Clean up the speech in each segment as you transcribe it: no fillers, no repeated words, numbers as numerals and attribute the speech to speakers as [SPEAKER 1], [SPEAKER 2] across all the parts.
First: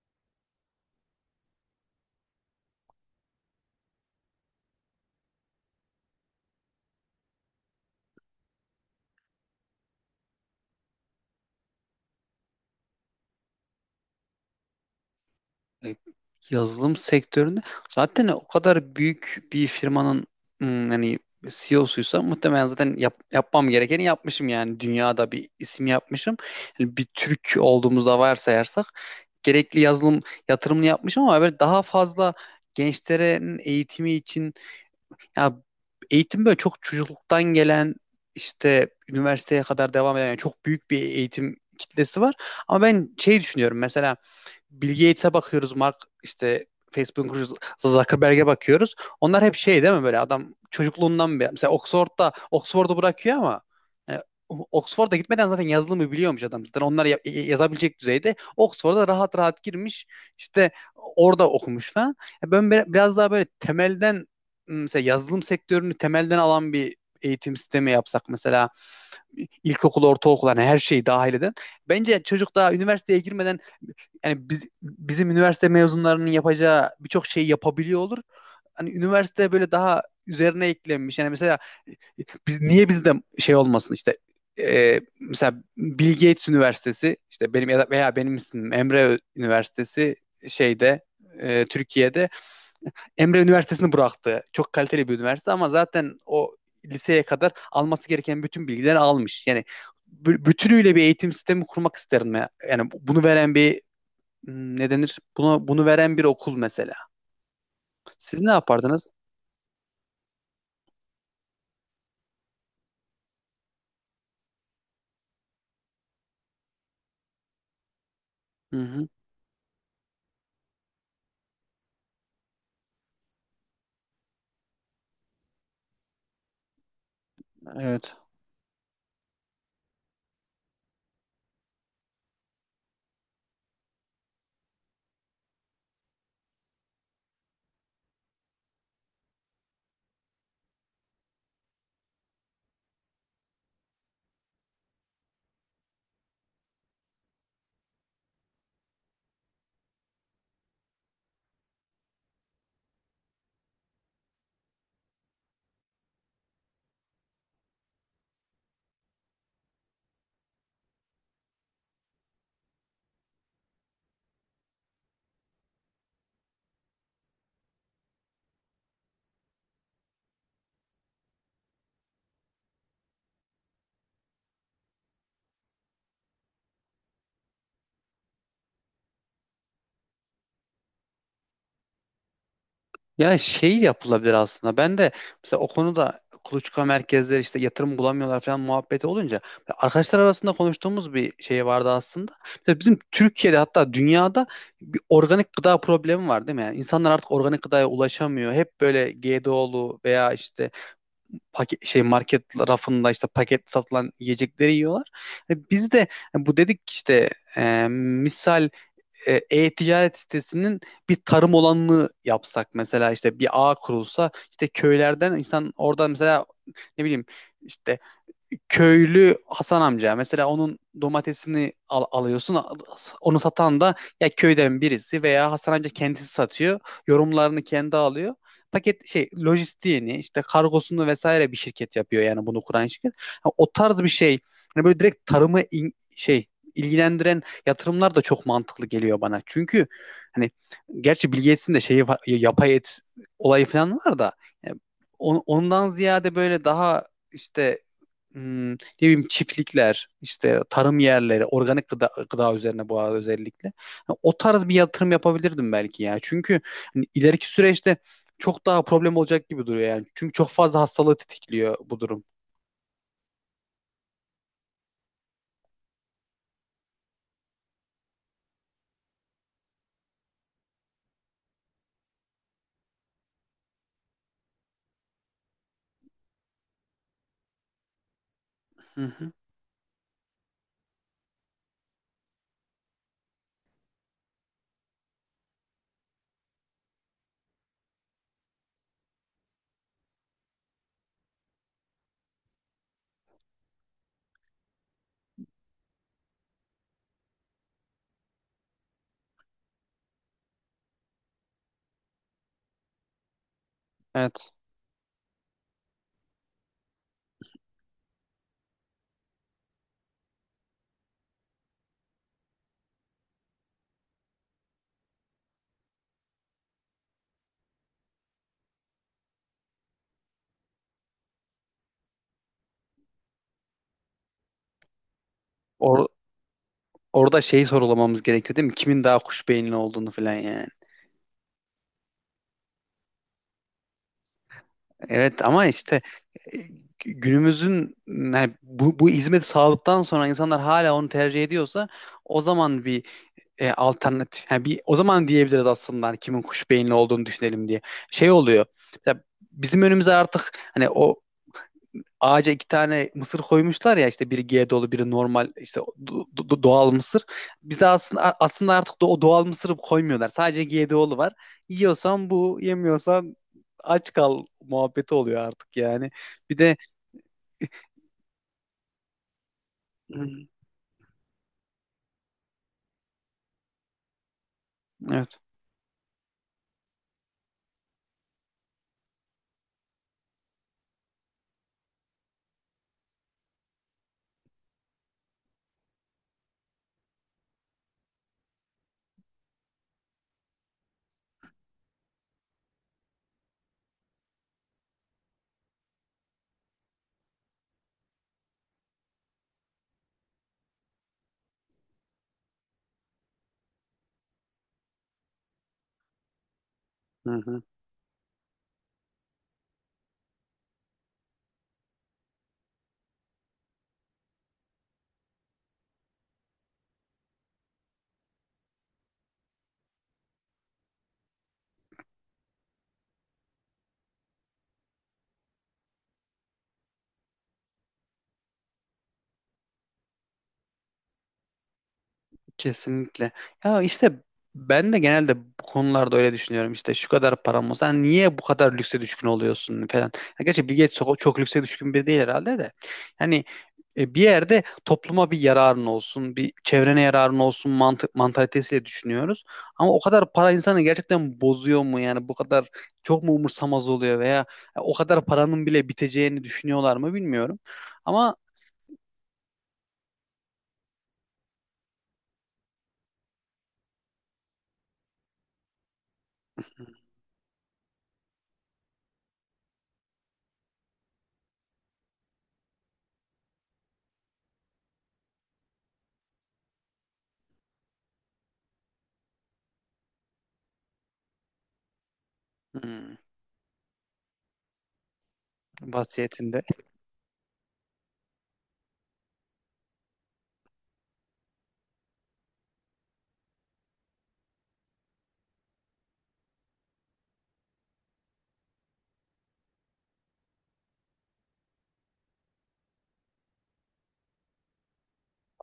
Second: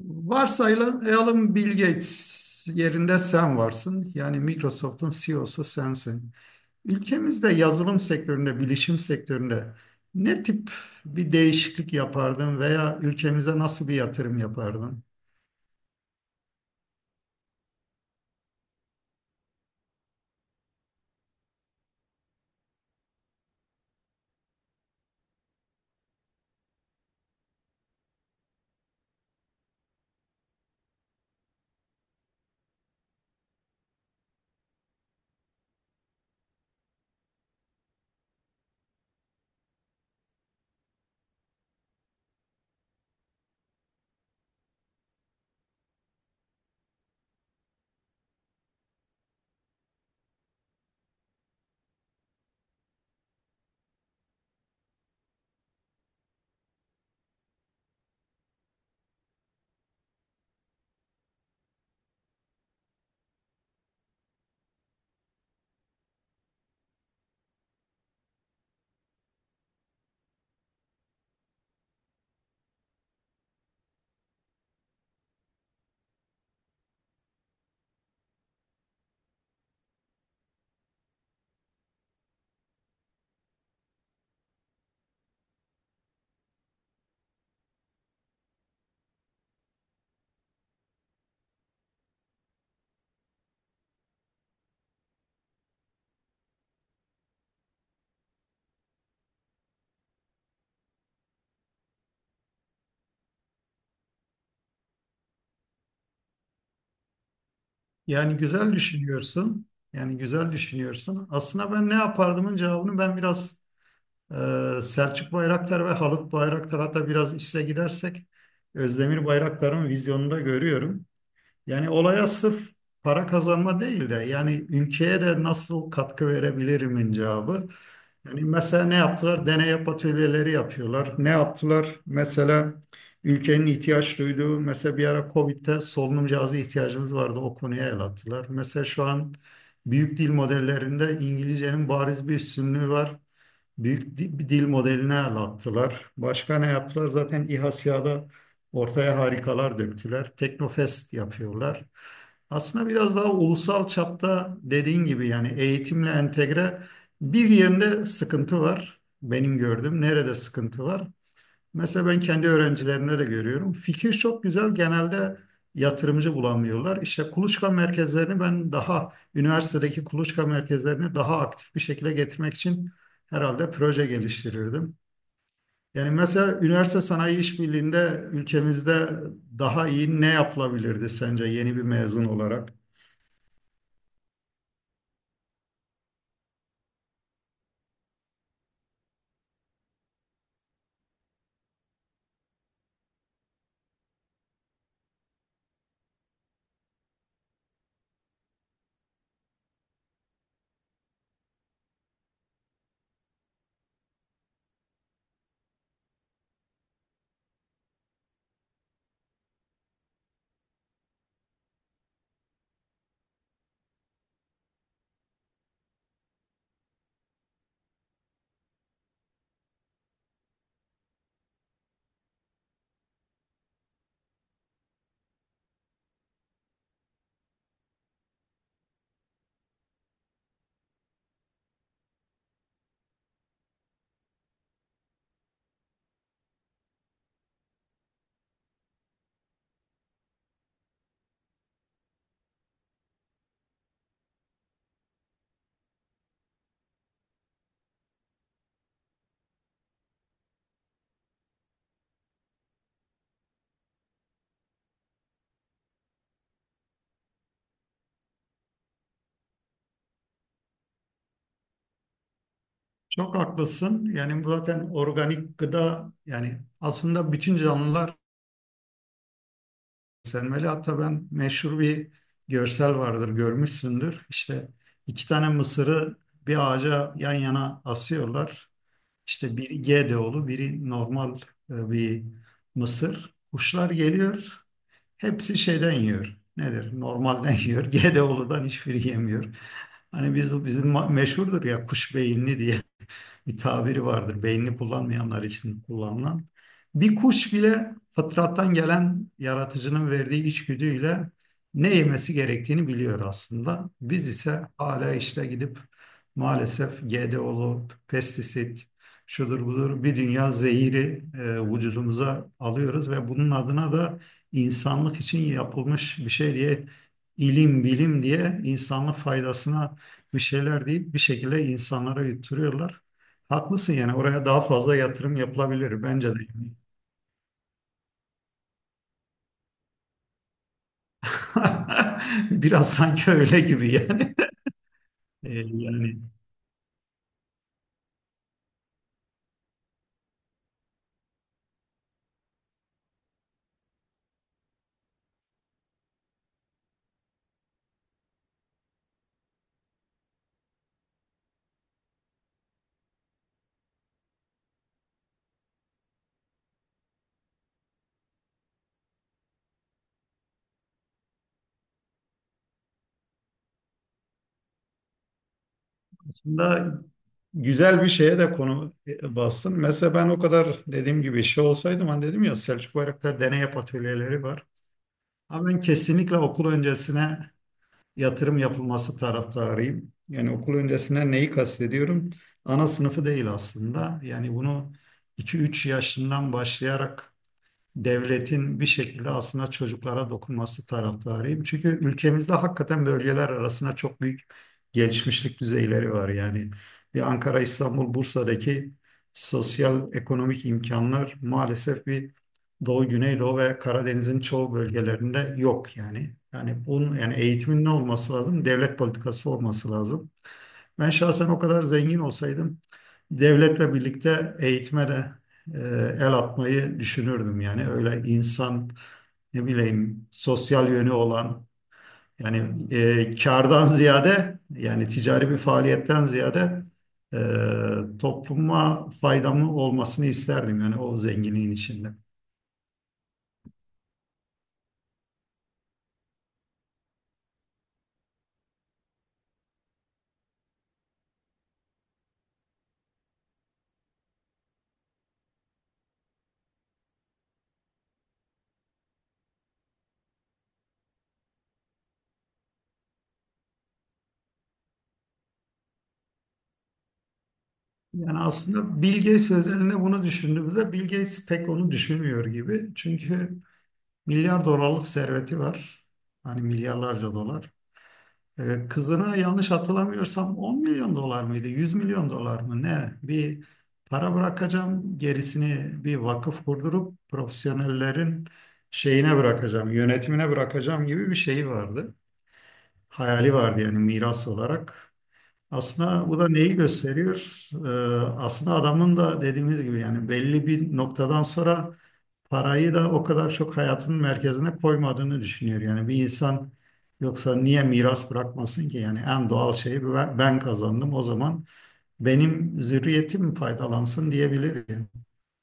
[SPEAKER 1] Varsayalım Bill Gates yerinde sen varsın. Yani Microsoft'un CEO'su sensin. Ülkemizde yazılım sektöründe, bilişim sektöründe ne tip bir değişiklik yapardın veya ülkemize nasıl bir yatırım yapardın?
[SPEAKER 2] e, Yazılım sektöründe zaten o kadar büyük bir firmanın hani CEO'suysa muhtemelen zaten yapmam gerekeni yapmışım yani dünyada bir isim yapmışım. Yani bir Türk olduğumuzda varsayarsak gerekli yazılım yatırımını yapmışım, ama böyle daha fazla gençlerin eğitimi için ya, eğitim böyle çok çocukluktan gelen işte üniversiteye kadar devam eden yani çok büyük bir eğitim kitlesi var. Ama ben şey düşünüyorum, mesela Bill Gates'e bakıyoruz, Mark işte Facebook'un kurucusu Zuckerberg'e bakıyoruz. Onlar hep şey değil mi, böyle adam çocukluğundan beri. Mesela Oxford'da Oxford'u bırakıyor ama yani Oxford'a gitmeden zaten yazılımı biliyormuş adam. Zaten onlar yazabilecek düzeyde. Oxford'a rahat rahat girmiş. İşte orada okumuş falan. Ya ben biraz daha böyle temelden, mesela yazılım sektörünü temelden alan bir eğitim sistemi yapsak mesela ilkokul, ortaokul, hani her şeyi dahil eden. Bence çocuk daha üniversiteye girmeden, yani bizim üniversite mezunlarının yapacağı birçok şeyi yapabiliyor olur. Hani üniversite böyle daha üzerine eklenmiş. Yani mesela biz niye bir de şey olmasın işte, mesela Bill Gates Üniversitesi, işte benim ya da veya benim ismim Emre Üniversitesi, şeyde, Türkiye'de Emre Üniversitesi'ni bıraktı. Çok kaliteli bir üniversite ama zaten o liseye kadar alması gereken bütün bilgileri almış. Yani bütünüyle bir eğitim sistemi kurmak isterim ya. Yani bunu veren bir, ne denir? Bunu veren bir okul mesela.
[SPEAKER 1] Yani
[SPEAKER 2] Siz ne
[SPEAKER 1] güzel
[SPEAKER 2] yapardınız?
[SPEAKER 1] düşünüyorsun. Yani güzel düşünüyorsun. Aslında ben ne yapardımın cevabını ben biraz e, Selçuk Bayraktar ve Halit Bayraktar hatta biraz üste gidersek
[SPEAKER 2] Hı hı,
[SPEAKER 1] Özdemir Bayraktar'ın vizyonunda görüyorum. Yani olaya sırf para kazanma değil de yani ülkeye de nasıl katkı verebilirimin cevabı.
[SPEAKER 2] evet.
[SPEAKER 1] Yani mesela ne yaptılar? Deney atölyeleri yapıyorlar. Ne yaptılar? Mesela ülkenin ihtiyaç duyduğu, mesela bir ara Covid'de solunum cihazı ihtiyacımız vardı. O konuya el attılar. Mesela şu an büyük dil modellerinde İngilizcenin bariz bir üstünlüğü var. Bir dil modeline el attılar. Başka ne yaptılar? Zaten İHA SİHA'da ortaya harikalar döktüler. Teknofest yapıyorlar. Aslında biraz daha ulusal çapta dediğin gibi yani eğitimle entegre bir yerinde sıkıntı var. Benim gördüğüm nerede sıkıntı var? Mesela ben kendi öğrencilerimde de görüyorum. Fikir çok güzel. Genelde yatırımcı bulamıyorlar. İşte kuluçka merkezlerini ben daha üniversitedeki kuluçka merkezlerini daha aktif bir şekilde getirmek için herhalde proje geliştirirdim. Yani mesela üniversite sanayi işbirliğinde ülkemizde daha iyi ne yapılabilirdi sence yeni bir mezun olarak?
[SPEAKER 2] Ya şey yapılabilir aslında. Ben de mesela o konuda kuluçka merkezleri işte yatırım bulamıyorlar falan muhabbeti olunca arkadaşlar arasında konuştuğumuz bir şey vardı aslında. Mesela bizim Türkiye'de, hatta dünyada bir organik gıda problemi var değil mi? Yani insanlar artık organik gıdaya ulaşamıyor. Hep böyle GDO'lu veya işte paket şey market rafında işte paket satılan yiyecekleri yiyorlar. E biz de e bu dedik işte, misal, e-ticaret sitesinin bir tarım olanını yapsak mesela, işte bir ağ kurulsa, işte köylerden insan oradan mesela ne bileyim işte köylü Hasan amca, mesela onun domatesini alıyorsun, onu satan da ya köyden birisi veya Hasan amca kendisi satıyor, yorumlarını kendi alıyor, paket şey lojistiğini işte kargosunu vesaire bir şirket yapıyor, yani bunu kuran şirket. Ha, o tarz bir şey, hani böyle direkt tarımı şey ilgilendiren yatırımlar da çok mantıklı geliyor bana, çünkü hani gerçi Bill Gates'in de şeyi var, yapay et olayı falan var da, yani ondan ziyade böyle daha işte, ne bileyim çiftlikler, işte tarım yerleri, organik gıda, gıda üzerine bu arada özellikle. Ha, o tarz bir yatırım yapabilirdim belki ya. Çünkü hani ileriki süreçte çok daha problem olacak gibi duruyor yani. Çünkü çok fazla hastalığı tetikliyor bu durum.
[SPEAKER 1] Çok haklısın. Yani bu zaten organik gıda yani aslında bütün canlılar Selmeli. Hatta ben meşhur bir görsel vardır görmüşsündür. İşte iki tane mısırı bir ağaca yan yana asıyorlar.
[SPEAKER 2] Hı hı.
[SPEAKER 1] İşte biri G D olu biri normal bir mısır. Kuşlar geliyor hepsi şeyden yiyor. Nedir? Normalden yiyor. GDO'ludan hiçbiri yemiyor. Hani bizim meşhurdur ya kuş beyinli diye bir tabiri vardır. Beynini kullanmayanlar için kullanılan. Bir kuş bile fıtrattan gelen yaratıcının verdiği içgüdüyle ne yemesi gerektiğini biliyor aslında. Biz
[SPEAKER 2] Evet.
[SPEAKER 1] ise hala işte gidip maalesef GDO'lu pestisit, şudur budur bir dünya zehiri vücudumuza alıyoruz ve bunun adına da insanlık için yapılmış bir şey diye ilim bilim diye insanlık faydasına bir şeyler deyip bir şekilde insanlara yutturuyorlar. Haklısın yani oraya daha fazla yatırım yapılabilir
[SPEAKER 2] Or-
[SPEAKER 1] bence de, yani.
[SPEAKER 2] Orada şeyi sorulamamız gerekiyor değil mi? Kimin daha kuş beyinli olduğunu falan yani.
[SPEAKER 1] Biraz sanki öyle gibi yani.
[SPEAKER 2] Evet,
[SPEAKER 1] Ee,
[SPEAKER 2] ama işte
[SPEAKER 1] yani
[SPEAKER 2] e, günümüzün yani bu hizmeti sağladıktan sonra insanlar hala onu tercih ediyorsa, o zaman bir alternatif, yani bir o zaman diyebiliriz aslında hani kimin kuş beyinli olduğunu düşünelim diye. Şey oluyor. Ya bizim önümüze artık hani o ağaca iki tane mısır koymuşlar ya, işte biri G dolu biri normal, işte doğal mısır. Bizde aslında aslında artık da o doğal mısırı koymuyorlar. Sadece G dolu var. Yiyorsan bu, yemiyorsan aç kal muhabbeti oluyor artık yani. Bir de,
[SPEAKER 1] aslında güzel bir şeye de konu bastın. Mesela ben o
[SPEAKER 2] hı,
[SPEAKER 1] kadar dediğim gibi şey olsaydım hani dedim ya Selçuk Bayraktar deney yap atölyeleri var.
[SPEAKER 2] evet.
[SPEAKER 1] Ama ben kesinlikle okul öncesine yatırım yapılması taraftarıyım. Yani okul öncesine neyi kastediyorum? Ana sınıfı değil aslında. Yani bunu iki üç yaşından başlayarak devletin bir şekilde aslında çocuklara dokunması taraftarıyım. Çünkü ülkemizde hakikaten bölgeler arasında çok büyük gelişmişlik düzeyleri var. Yani bir Ankara, İstanbul, Bursa'daki sosyal ekonomik imkanlar maalesef bir Doğu, Güneydoğu ve Karadeniz'in çoğu bölgelerinde yok yani. Yani bunun
[SPEAKER 2] Hı
[SPEAKER 1] yani
[SPEAKER 2] hı.
[SPEAKER 1] eğitimin ne olması lazım? Devlet politikası olması lazım. Ben şahsen o kadar zengin olsaydım devletle birlikte eğitime de e, el atmayı düşünürdüm. Yani öyle insan ne bileyim sosyal yönü olan yani kardan ziyade yani ticari bir faaliyetten ziyade topluma faydamı olmasını isterdim yani o zenginliğin içinde.
[SPEAKER 2] Kesinlikle. Ya işte ben de genelde bu konularda öyle düşünüyorum. İşte şu kadar param olsa hani niye bu kadar lükse düşkün oluyorsun falan. Ya gerçi Bill Gates çok, çok lükse düşkün biri değil herhalde de. Yani bir yerde topluma bir yararın olsun, bir çevrene yararın olsun mantık mantalitesiyle düşünüyoruz. Ama o kadar para insanı gerçekten bozuyor mu, yani bu kadar çok mu umursamaz oluyor, veya o kadar paranın bile biteceğini düşünüyorlar mı bilmiyorum. Ama
[SPEAKER 1] Yani aslında Bill Gates özelinde bunu düşündüğümüzde Bill Gates pek onu düşünmüyor gibi. Çünkü milyar dolarlık serveti var. Hani milyarlarca dolar. Kızına yanlış hatırlamıyorsam 10 milyon dolar mıydı? 100 milyon dolar mı? Ne? Bir para bırakacağım. Gerisini bir vakıf kurdurup profesyonellerin şeyine bırakacağım, yönetimine bırakacağım gibi bir şey vardı.
[SPEAKER 2] hmm,
[SPEAKER 1] Hayali vardı yani miras olarak. Aslında bu da
[SPEAKER 2] vasiyetinde.
[SPEAKER 1] neyi gösteriyor? Aslında adamın da dediğimiz gibi yani belli bir noktadan sonra parayı da o kadar çok hayatının merkezine koymadığını düşünüyor. Yani bir insan yoksa niye miras bırakmasın ki? Yani en doğal şeyi ben kazandım o zaman benim zürriyetim faydalansın diyebilir, yani.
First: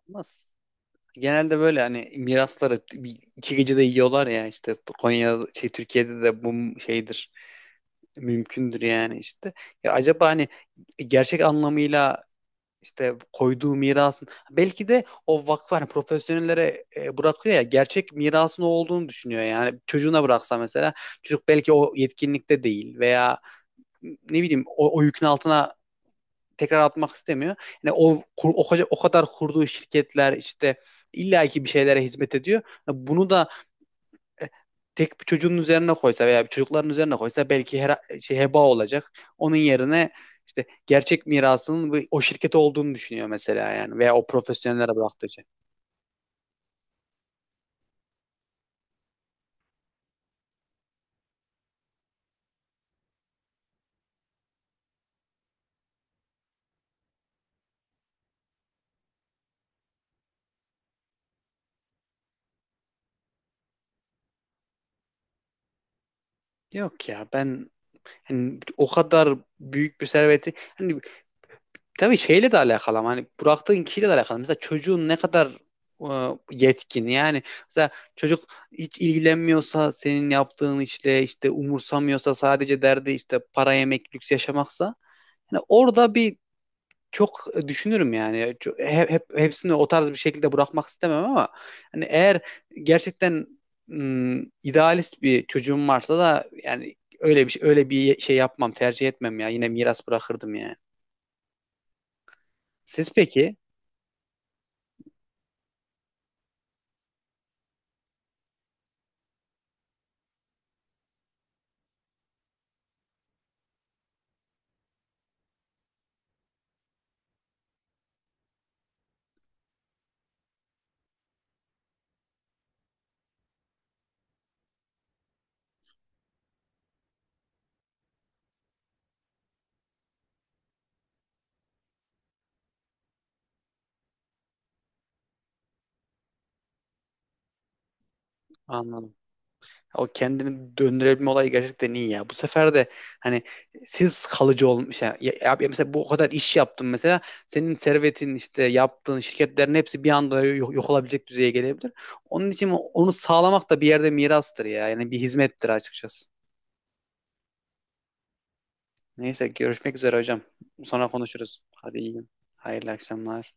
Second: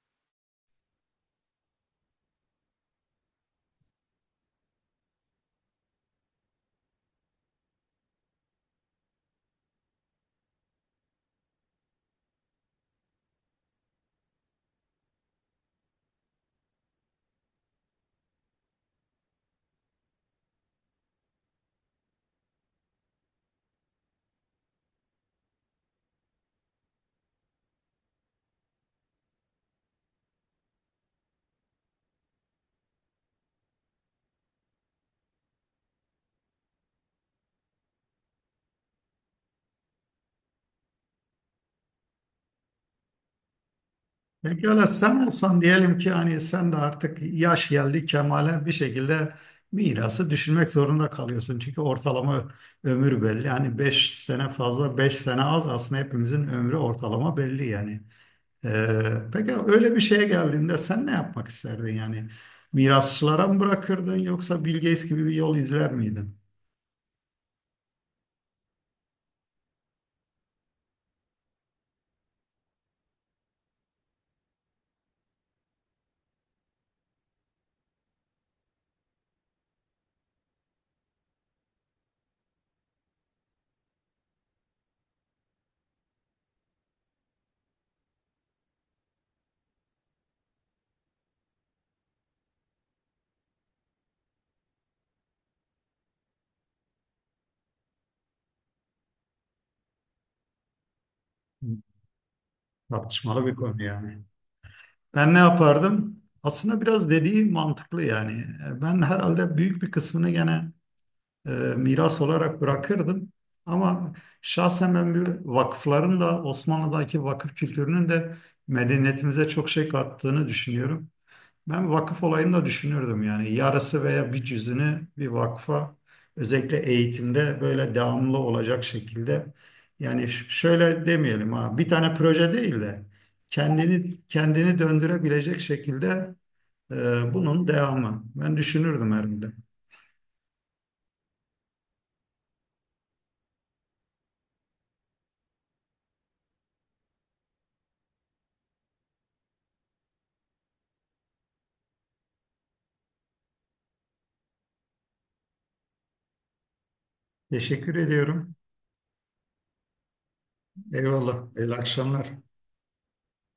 [SPEAKER 2] Nasıl? Genelde böyle hani mirasları iki gecede yiyorlar ya, işte Konya şey Türkiye'de de bu şeydir, mümkündür yani işte. Ya acaba hani gerçek anlamıyla işte koyduğu mirasın belki de o vakfı hani profesyonellere bırakıyor ya, gerçek mirasın o olduğunu düşünüyor, yani çocuğuna bıraksa mesela çocuk belki o yetkinlikte değil, veya ne bileyim o yükün altına tekrar atmak istemiyor. Yani o, o kadar kurduğu şirketler işte illaki bir şeylere hizmet ediyor. Yani bunu da e, tek bir çocuğun üzerine koysa veya bir çocukların üzerine koysa belki her şey heba olacak. Onun yerine işte gerçek mirasının o şirket olduğunu düşünüyor mesela, yani veya o
[SPEAKER 1] Pekala
[SPEAKER 2] profesyonellere
[SPEAKER 1] sen
[SPEAKER 2] bıraktığı şey.
[SPEAKER 1] olsan diyelim ki hani sen de artık yaş geldi kemale bir şekilde mirası düşünmek zorunda kalıyorsun. Çünkü ortalama ömür belli. Yani 5 sene fazla 5 sene az aslında hepimizin ömrü ortalama belli yani. Peki öyle bir şeye geldiğinde sen ne yapmak isterdin yani? Mirasçılara mı bırakırdın yoksa Bill Gates gibi bir yol izler miydin?
[SPEAKER 2] Yok ya, ben hani o kadar büyük bir serveti hani, tabii şeyle de alakalı ama hani bıraktığın kişiyle de alakalı. Mesela çocuğun ne kadar e, yetkin, yani mesela çocuk hiç ilgilenmiyorsa senin yaptığın işle, işte umursamıyorsa, sadece derdi işte para yemek lüks yaşamaksa, yani orada bir çok düşünürüm yani. Hep hepsini o tarz bir şekilde bırakmak istemem, ama hani eğer gerçekten idealist bir çocuğum varsa da yani öyle bir şey yapmam, tercih etmem ya, yine miras bırakırdım yani. Siz
[SPEAKER 1] Tartışmalı
[SPEAKER 2] peki?
[SPEAKER 1] bir konu yani. Ben ne yapardım? Aslında biraz dediği mantıklı yani. Ben herhalde büyük bir kısmını gene e, miras olarak bırakırdım. Ama şahsen ben bir vakıfların da Osmanlı'daki vakıf kültürünün de medeniyetimize çok şey kattığını düşünüyorum. Ben vakıf olayını da düşünürdüm yani yarısı veya bir cüzünü bir vakfa özellikle eğitimde böyle devamlı olacak şekilde yani şöyle demeyelim ha bir tane proje değil de kendini döndürebilecek şekilde bunun devamı. Ben düşünürdüm
[SPEAKER 2] Anladım.
[SPEAKER 1] herhalde.
[SPEAKER 2] O kendini döndürebilme olayı gerçekten iyi ya. Bu sefer de hani siz kalıcı olmuş. Yani ya, ya mesela bu o kadar iş yaptın mesela. Senin servetin işte yaptığın şirketlerin hepsi bir anda yok olabilecek düzeye gelebilir. Onun için onu sağlamak da bir yerde mirastır ya. Yani bir hizmettir açıkçası.
[SPEAKER 1] Teşekkür ediyorum.
[SPEAKER 2] Neyse görüşmek üzere hocam. Sonra
[SPEAKER 1] Eyvallah.
[SPEAKER 2] konuşuruz.
[SPEAKER 1] Hayırlı
[SPEAKER 2] Hadi iyi gün.
[SPEAKER 1] akşamlar.
[SPEAKER 2] Hayırlı akşamlar.